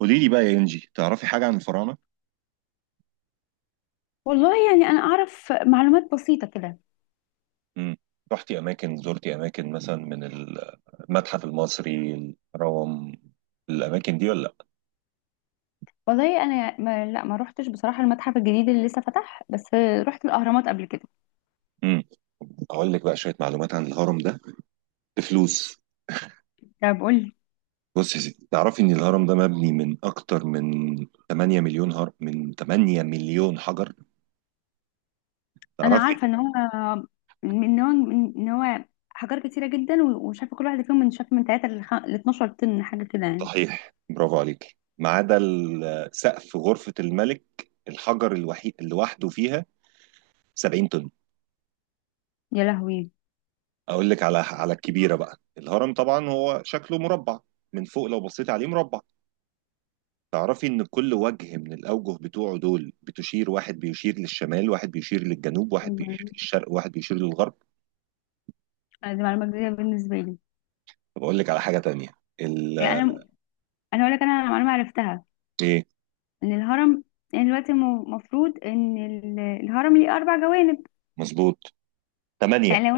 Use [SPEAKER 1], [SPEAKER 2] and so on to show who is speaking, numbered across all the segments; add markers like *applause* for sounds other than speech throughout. [SPEAKER 1] قولي لي بقى يا انجي، تعرفي حاجه عن الفراعنه؟
[SPEAKER 2] والله يعني انا اعرف معلومات بسيطه كده.
[SPEAKER 1] امم رحتي اماكن، زرتي اماكن مثلا من المتحف المصري، الهرم، الاماكن دي ولا لا؟
[SPEAKER 2] والله انا ما روحتش بصراحه المتحف الجديد اللي لسه فتح، بس رحت الاهرامات قبل كده.
[SPEAKER 1] امم اقول لك بقى شويه معلومات عن الهرم ده بفلوس.
[SPEAKER 2] ده بقول لي.
[SPEAKER 1] بص يا ستي، تعرفي ان الهرم ده مبني من اكتر من 8 مليون هر من 8 مليون حجر،
[SPEAKER 2] انا
[SPEAKER 1] تعرفي؟
[SPEAKER 2] عارفه ان هو ان هو حجار كتيره جدا، وشاف كل واحده فيهم من 3 ل 12 طن حاجه كده يعني.
[SPEAKER 1] صحيح، برافو عليك. ما عدا سقف غرفه الملك، الحجر الوحيد اللي وحده فيها 70 طن.
[SPEAKER 2] يا لهوي.
[SPEAKER 1] اقول لك على الكبيره بقى. الهرم طبعا هو شكله مربع، من فوق لو بصيت عليه مربع. تعرفي ان كل وجه من الاوجه بتوعه دول واحد بيشير للشمال، واحد بيشير للجنوب، واحد
[SPEAKER 2] مم.
[SPEAKER 1] بيشير للشرق، واحد بيشير للغرب.
[SPEAKER 2] دي معلومه جديده بالنسبه لي.
[SPEAKER 1] طب اقول لك على حاجه تانية. ال
[SPEAKER 2] يعني انا اقول لك انا معلومه عرفتها:
[SPEAKER 1] ايه؟
[SPEAKER 2] ان الهرم يعني دلوقتي المفروض ان الهرم ليه اربع جوانب.
[SPEAKER 1] مظبوط، ثمانيه.
[SPEAKER 2] يعني لو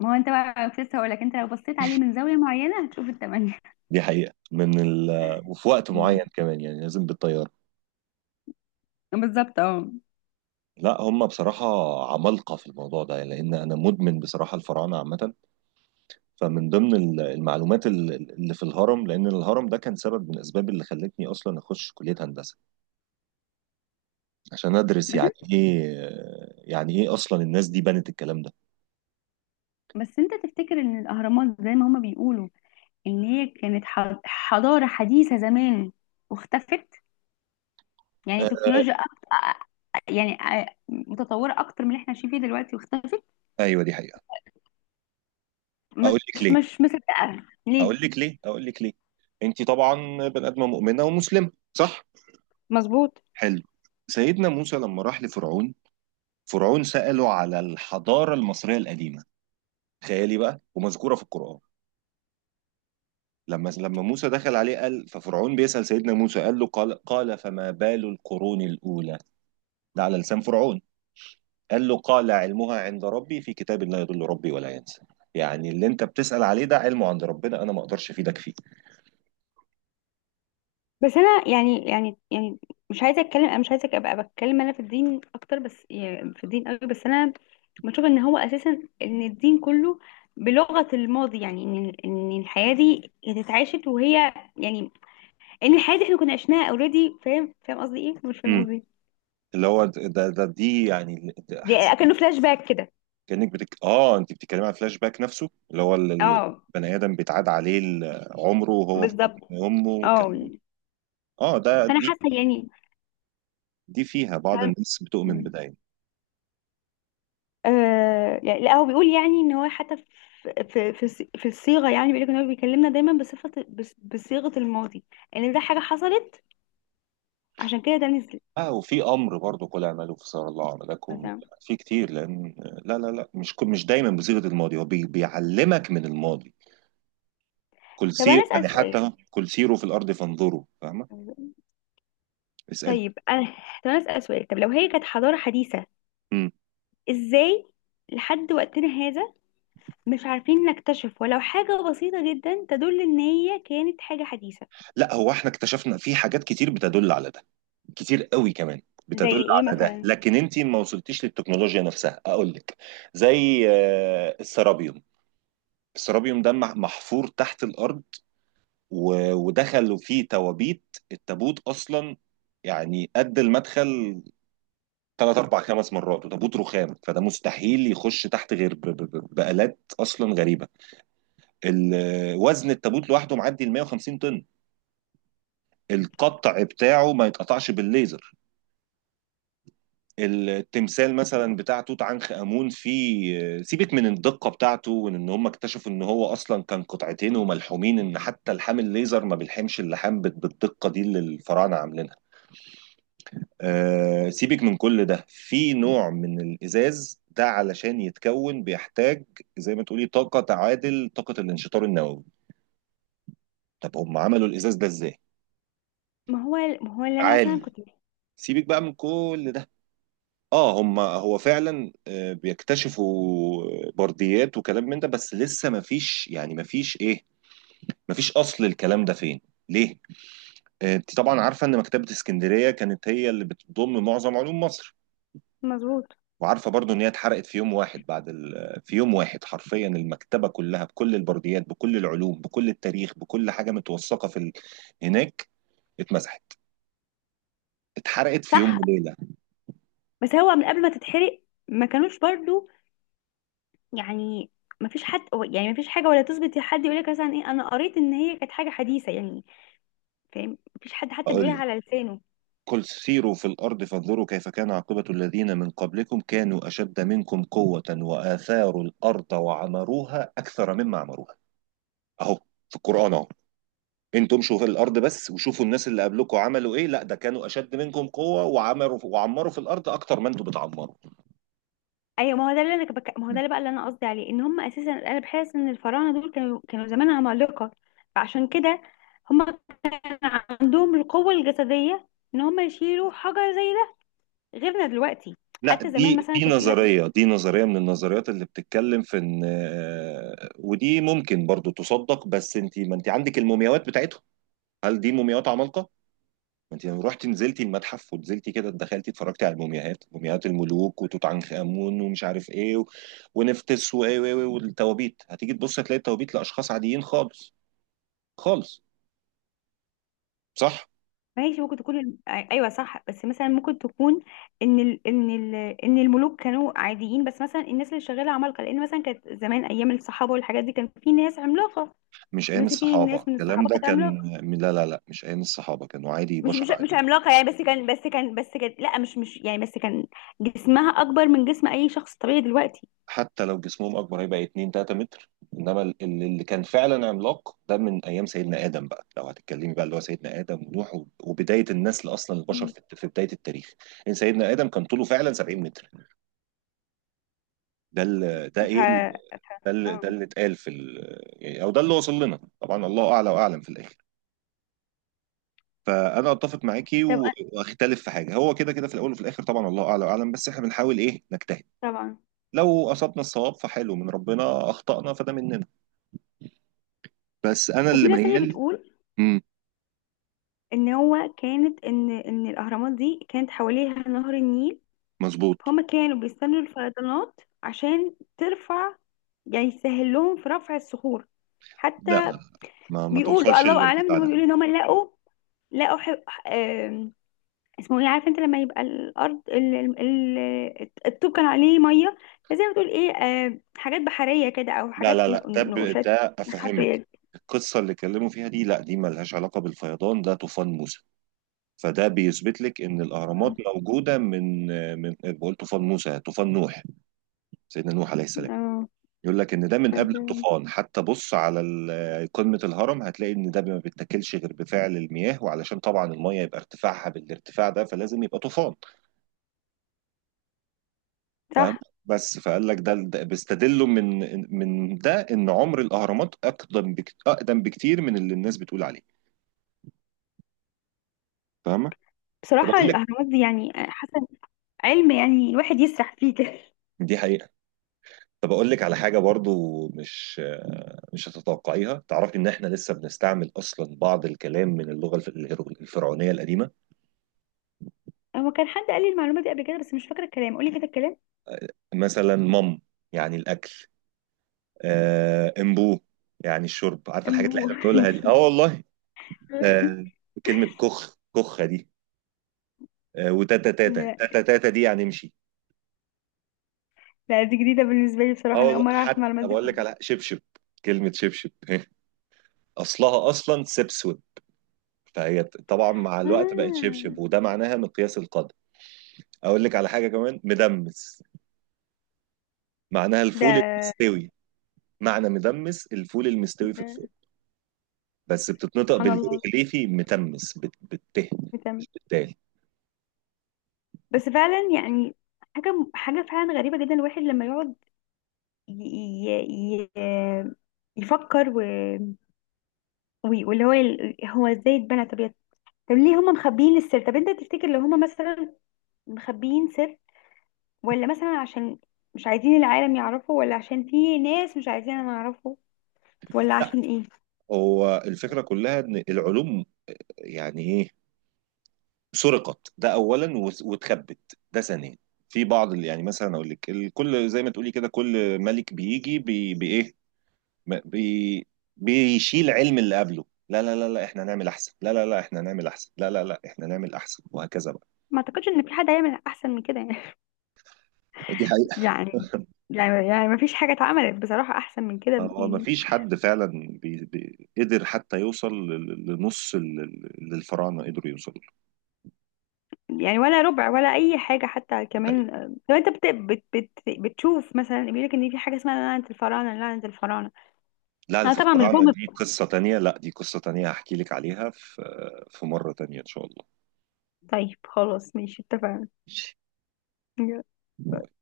[SPEAKER 2] ما هو انت بقى كنت لسه هقول لك، انت لو بصيت عليه من زاويه معينه هتشوف الثمانيه.
[SPEAKER 1] دي حقيقه من ال وفي وقت معين
[SPEAKER 2] مم.
[SPEAKER 1] كمان، يعني لازم بالطياره.
[SPEAKER 2] *laughs* بالظبط اه.
[SPEAKER 1] لا، هم بصراحه عمالقه في الموضوع ده، لان انا مدمن بصراحه الفراعنه عامه. فمن ضمن المعلومات اللي في الهرم، لان الهرم ده كان سبب من الاسباب اللي خلتني اصلا اخش كليه هندسه عشان ادرس
[SPEAKER 2] بس
[SPEAKER 1] يعني
[SPEAKER 2] انت
[SPEAKER 1] ايه، يعني ايه اصلا الناس دي بنت الكلام ده.
[SPEAKER 2] بس انت تفتكر ان الاهرامات زي ما هما بيقولوا، ان هي كانت حضاره حديثه زمان واختفت، يعني
[SPEAKER 1] آه،
[SPEAKER 2] تكنولوجيا أكتر، يعني متطوره اكتر من اللي احنا عايشين فيه دلوقتي واختفت.
[SPEAKER 1] ايوه، دي حقيقه.
[SPEAKER 2] مش
[SPEAKER 1] اقول لك ليه
[SPEAKER 2] مش مصدقه ليه.
[SPEAKER 1] اقول لك ليه. انت طبعا بني ادمه مؤمنه ومسلمه، صح؟
[SPEAKER 2] مظبوط.
[SPEAKER 1] حلو. سيدنا موسى لما راح لفرعون، فرعون سأله على الحضاره المصريه القديمه. تخيلي بقى، ومذكوره في القران. لما موسى دخل عليه، قال، ففرعون بيسأل سيدنا موسى، قال له، قال فما بال القرون الأولى. ده على لسان فرعون. قال له، قال علمها عند ربي في كتاب لا يضل ربي ولا ينسى. يعني اللي انت بتسأل عليه ده علمه عند ربنا، انا ما اقدرش افيدك فيه.
[SPEAKER 2] بس انا يعني مش عايزه اتكلم، انا مش عايزه ابقى بتكلم انا في الدين اكتر، بس يعني في الدين قوي، بس انا بشوف ان هو اساسا ان الدين كله بلغه الماضي، يعني ان الحياه دي هي اتعاشت، وهي يعني ان الحياه دي احنا كنا عشناها. اوريدي، فاهم قصدي ايه؟ مش فاهم قصدي
[SPEAKER 1] امم
[SPEAKER 2] إيه؟
[SPEAKER 1] اللي هو، ده ده دي يعني، ده
[SPEAKER 2] دي
[SPEAKER 1] حسيت
[SPEAKER 2] اكنه فلاش باك كده.
[SPEAKER 1] كأنك بتك... اه انت بتتكلمي على فلاش باك نفسه، اللي هو
[SPEAKER 2] اه
[SPEAKER 1] البني ادم بيتعاد عليه عمره وهو في
[SPEAKER 2] بالظبط
[SPEAKER 1] بطن امه كان...
[SPEAKER 2] اه.
[SPEAKER 1] اه،
[SPEAKER 2] فانا
[SPEAKER 1] دي،
[SPEAKER 2] حاسه يعني.
[SPEAKER 1] دي فيها بعض الناس بتؤمن
[SPEAKER 2] فاهم.
[SPEAKER 1] بده يعني.
[SPEAKER 2] آه يعني، لا هو بيقول يعني ان هو حتى في الصيغه، يعني بيقول لك ان هو بيكلمنا دايما بصيغه الماضي، ان يعني ده حاجه حصلت، عشان كده ده نزل.
[SPEAKER 1] اه وفي امر برضه، قل اعملوا فسار الله عملكم.
[SPEAKER 2] مثلا.
[SPEAKER 1] في كتير لان، لا لا لا، مش دايما بصيغه الماضي، هو بيعلمك من الماضي، كل
[SPEAKER 2] طب انا
[SPEAKER 1] سير
[SPEAKER 2] اسال
[SPEAKER 1] يعني،
[SPEAKER 2] سؤال
[SPEAKER 1] حتى كل سيروا في الارض فانظروا، فاهمه؟ اسال.
[SPEAKER 2] طيب انا طب انا اسال سؤال: طب لو هي كانت حضاره حديثه،
[SPEAKER 1] امم
[SPEAKER 2] ازاي لحد وقتنا هذا مش عارفين نكتشف ولو حاجه بسيطه جدا تدل ان هي كانت حاجه حديثه؟
[SPEAKER 1] لا، هو احنا اكتشفنا في حاجات كتير بتدل على ده، كتير قوي كمان
[SPEAKER 2] زي
[SPEAKER 1] بتدل
[SPEAKER 2] ايه
[SPEAKER 1] على ده،
[SPEAKER 2] مثلا؟
[SPEAKER 1] لكن انت ما وصلتيش للتكنولوجيا نفسها، اقول لك. زي السرابيوم، السرابيوم ده محفور تحت الارض، ودخلوا فيه توابيت، التابوت اصلا يعني قد المدخل ثلاث اربع خمس مرات، وتابوت رخام، فده مستحيل يخش تحت غير بآلات اصلا غريبه. وزن التابوت لوحده معدي ال 150 طن، القطع بتاعه ما يتقطعش بالليزر. التمثال مثلا بتاع توت عنخ امون، فيه سيبك من الدقه بتاعته، إن هم اكتشفوا ان هو اصلا كان قطعتين وملحومين، ان حتى لحام الليزر ما بيلحمش اللحام بالدقه دي اللي الفراعنه عاملينها. سيبك من كل ده، في نوع من الإزاز ده علشان يتكون بيحتاج، زي ما تقولي، طاقة تعادل طاقة الانشطار النووي. طب هم عملوا الإزاز ده إزاي؟
[SPEAKER 2] ما هو اللي انا مثلا
[SPEAKER 1] عالي.
[SPEAKER 2] كنت.
[SPEAKER 1] سيبك بقى من كل ده. اه هم هو فعلا بيكتشفوا برديات وكلام من ده، بس لسه ما فيش يعني، ما فيش ايه، ما فيش اصل الكلام ده فين، ليه؟ انت طبعا عارفه ان مكتبه اسكندريه كانت هي اللي بتضم معظم علوم مصر.
[SPEAKER 2] مظبوط.
[SPEAKER 1] وعارفه برضو ان هي اتحرقت في يوم واحد بعد ال... آه، في يوم واحد حرفيا المكتبه كلها، بكل البرديات، بكل العلوم، بكل التاريخ، بكل حاجه متوثقه هناك، اتمسحت، اتحرقت في يوم
[SPEAKER 2] صح.
[SPEAKER 1] وليله.
[SPEAKER 2] بس هو من قبل ما تتحرق ما كانوش برضو، يعني مفيش حد، يعني مفيش حاجة ولا تثبت، حد يقولك مثلا ايه، انا قريت ان هي كانت حاجة حديثة يعني. فاهم؟ مفيش حد حتى
[SPEAKER 1] اقول
[SPEAKER 2] بيقولها
[SPEAKER 1] لك،
[SPEAKER 2] على لسانه.
[SPEAKER 1] قل سيروا في الارض فانظروا كيف كان عاقبه الذين من قبلكم، كانوا اشد منكم قوه واثاروا الارض وعمروها اكثر مما عمروها. اهو، في القران اهو. انتوا امشوا في الارض بس، وشوفوا الناس اللي قبلكم عملوا ايه. لا، ده كانوا اشد منكم قوه، وعمروا وعمروا في الارض اكتر ما انتوا بتعمروا.
[SPEAKER 2] ايوه، ما هو ده اللي انا بك... ما هو ده اللي بقى اللي انا قصدي عليه ان هم اساسا، انا بحس ان الفراعنة دول كانوا زمان عمالقة. فعشان كده هم كان عندهم القوة الجسدية ان هم يشيلوا حجر زي ده، غيرنا دلوقتي.
[SPEAKER 1] لا،
[SPEAKER 2] حتى زمان
[SPEAKER 1] دي
[SPEAKER 2] مثلا
[SPEAKER 1] دي
[SPEAKER 2] كانت يقولك.
[SPEAKER 1] نظرية، دي نظرية من النظريات اللي بتتكلم في ان، ودي ممكن برضو تصدق. بس انت، ما انت عندك المومياوات بتاعتهم، هل دي مومياوات عمالقة؟ ما انت لو رحتي نزلتي المتحف ونزلتي كده، دخلتي اتفرجتي على المومياوات، مومياوات الملوك وتوت عنخ امون ومش عارف ايه ونفتس والتوابيت، هتيجي تبصي هتلاقي التوابيت لاشخاص عاديين خالص، خالص، صح؟
[SPEAKER 2] ماشي، ممكن تكون ايوه صح، بس مثلا ممكن تكون ان ال... ان ال... ان الملوك كانوا عاديين، بس مثلا الناس اللي شغاله عمالقه، لان مثلا كانت زمان ايام الصحابه والحاجات دي كان في ناس عملاقه.
[SPEAKER 1] مش ايام
[SPEAKER 2] مثلا في
[SPEAKER 1] الصحابة
[SPEAKER 2] ناس من
[SPEAKER 1] الكلام
[SPEAKER 2] الصحابه
[SPEAKER 1] ده
[SPEAKER 2] كانت
[SPEAKER 1] كان،
[SPEAKER 2] عملاقه.
[SPEAKER 1] لا لا لا، مش ايام الصحابة، كانوا عادي،
[SPEAKER 2] مش
[SPEAKER 1] بشر
[SPEAKER 2] مش مش
[SPEAKER 1] عادي.
[SPEAKER 2] عملاقه يعني، بس كان بس كان بس كان لا مش مش يعني بس كان جسمها اكبر من جسم اي شخص طبيعي دلوقتي.
[SPEAKER 1] حتى لو جسمهم اكبر هيبقى 2 3 متر. انما اللي كان فعلا عملاق ده من ايام سيدنا ادم بقى، لو هتتكلمي بقى، اللي هو سيدنا ادم ونوح وبدايه النسل اصلا البشر
[SPEAKER 2] مم.
[SPEAKER 1] في بدايه التاريخ. ان سيدنا ادم كان طوله فعلا 70 متر، ده ال- ده
[SPEAKER 2] ف
[SPEAKER 1] ايه ال- ده ال- ده
[SPEAKER 2] آه.
[SPEAKER 1] اللي اتقال يعني، او ده اللي وصل لنا، طبعا الله اعلى واعلم في الاخر. فانا اتفق معاكي
[SPEAKER 2] طب
[SPEAKER 1] واختلف في حاجه، هو كده كده في الاول وفي الاخر طبعا الله اعلى واعلم، بس احنا بنحاول ايه، نجتهد،
[SPEAKER 2] طبعا.
[SPEAKER 1] لو اصبنا الصواب فحلو من ربنا، اخطانا فده مننا، بس انا
[SPEAKER 2] وفي
[SPEAKER 1] اللي
[SPEAKER 2] ناس تانية
[SPEAKER 1] ميال.
[SPEAKER 2] بتقول
[SPEAKER 1] امم
[SPEAKER 2] ان الاهرامات دي كانت حواليها نهر النيل،
[SPEAKER 1] مظبوط.
[SPEAKER 2] فهم كانوا بيستنوا الفيضانات عشان ترفع، يعني يسهل لهم في رفع الصخور حتى.
[SPEAKER 1] لا لا، ما
[SPEAKER 2] بيقولوا
[SPEAKER 1] توصلش
[SPEAKER 2] الله اعلم، ان
[SPEAKER 1] للارتفاع
[SPEAKER 2] هم
[SPEAKER 1] ده.
[SPEAKER 2] بيقولوا ان هم لقوا، لقوا ح... آم، اسمه ايه؟ عارف انت لما يبقى الارض الطوب كان عليه ميه، فزي ما تقول ايه، حاجات بحريه كده، او
[SPEAKER 1] لا لا
[SPEAKER 2] حاجات
[SPEAKER 1] لا،
[SPEAKER 2] نقوشات
[SPEAKER 1] ده افهمك.
[SPEAKER 2] حفريه.
[SPEAKER 1] القصه اللي اتكلموا فيها دي، لا دي ملهاش علاقه بالفيضان، ده طوفان موسى. فده بيثبت لك ان الاهرامات موجوده من، بقول طوفان موسى، طوفان نوح، سيدنا نوح عليه السلام.
[SPEAKER 2] اه
[SPEAKER 1] يقول لك ان ده من قبل الطوفان. حتى بص على قمه الهرم، هتلاقي ان ده ما بيتاكلش غير بفعل المياه، وعلشان طبعا الميه يبقى ارتفاعها بالارتفاع ده فلازم يبقى طوفان، فاهم؟
[SPEAKER 2] صح.
[SPEAKER 1] بس فقال لك ده بيستدلوا من، ده ان عمر الاهرامات اقدم اقدم بكتير من اللي الناس بتقول عليه، فاهمه؟ طب
[SPEAKER 2] بصراحه
[SPEAKER 1] اقول لك،
[SPEAKER 2] الاهرامات دي يعني حسن علم، يعني الواحد يسرح فيه كده.
[SPEAKER 1] دي حقيقه. طب اقول لك على حاجه برضو مش هتتوقعيها. تعرفي ان احنا لسه بنستعمل اصلا بعض الكلام من اللغه الفرعونيه القديمه.
[SPEAKER 2] هو كان حد قال لي المعلومه دي قبل كده، بس مش فاكره الكلام، قولي كده الكلام.
[SPEAKER 1] مثلا يعني الاكل، امبو يعني الشرب، عارفه الحاجات اللي
[SPEAKER 2] امبو. *laughs*
[SPEAKER 1] احنا بنقولها دي؟ اه والله. آه، كلمه كخ كخه دي، وتاتا تاتا
[SPEAKER 2] لا،
[SPEAKER 1] تاتا تاتا دي يعني امشي.
[SPEAKER 2] لا دي جديدة بالنسبة لي
[SPEAKER 1] اه
[SPEAKER 2] بصراحة، أنا أول
[SPEAKER 1] والله،
[SPEAKER 2] مرة أعرف
[SPEAKER 1] حتى
[SPEAKER 2] المعلومات دي
[SPEAKER 1] بقول لك على
[SPEAKER 2] خالص.
[SPEAKER 1] شبشب، كلمة شبشب *laughs* أصلها أصلا سبسود، فهي طبعا مع الوقت بقت شبشب،
[SPEAKER 2] آه.
[SPEAKER 1] وده معناها مقياس القدر. أقول لك على حاجة كمان، مدمس، معناها الفول
[SPEAKER 2] ده,
[SPEAKER 1] المستوي، معنى مدمس الفول المستوي في
[SPEAKER 2] ده
[SPEAKER 1] الفرن. بس بتتنطق
[SPEAKER 2] سبحان الله.
[SPEAKER 1] بالهيروغليفي متمس بالته،
[SPEAKER 2] بتعمل.
[SPEAKER 1] بالدال.
[SPEAKER 2] بس فعلا يعني حاجة فعلا غريبة جدا. الواحد لما يقعد ي... ي... ي... يفكر و... وي- واللي هو هو ازاي اتبنى؟ طب ليه هم مخبيين السر؟ طب انت تفتكر لو هم مثلا مخبيين سر، ولا مثلا عشان مش عايزين العالم يعرفه، ولا عشان في ناس مش عايزين نعرفه، ولا
[SPEAKER 1] لا،
[SPEAKER 2] عشان ايه؟
[SPEAKER 1] هو الفكرة كلها إن العلوم، يعني إيه، سرقت ده اولا، واتخبت ده ثانيا. في بعض اللي يعني مثلا، اقول لك، الكل زي ما تقولي كده، كل ملك بيجي بي بايه ب- بي بيشيل علم اللي قبله. لا لا لا لا احنا نعمل احسن، لا لا لا احنا نعمل احسن، لا لا لا احنا نعمل احسن، وهكذا بقى.
[SPEAKER 2] ما اعتقدش ان في حد هيعمل احسن من كده يعني.
[SPEAKER 1] دي
[SPEAKER 2] *laughs*
[SPEAKER 1] حقيقة.
[SPEAKER 2] يعني يعني ما فيش حاجه اتعملت بصراحه احسن من كده
[SPEAKER 1] هو ما
[SPEAKER 2] يعني.
[SPEAKER 1] فيش حد فعلا بي قدر حتى يوصل لنص اللي الفراعنه قدروا يوصلوا له.
[SPEAKER 2] يعني ولا ربع ولا اي حاجه. حتى
[SPEAKER 1] دي حقيقة،
[SPEAKER 2] كمان آه، لو انت بت بت بت بتشوف مثلا بيقول لك ان في حاجه اسمها لعنه الفراعنه، لعنه الفراعنه.
[SPEAKER 1] لعنة
[SPEAKER 2] انا طبعا مش
[SPEAKER 1] الفراعنة
[SPEAKER 2] بؤمن.
[SPEAKER 1] دي قصة تانية، لا دي قصة تانية، هحكي لك عليها في مرة تانية ان شاء الله.
[SPEAKER 2] طيب خلاص ماشي، اتفقنا.
[SPEAKER 1] ماشي.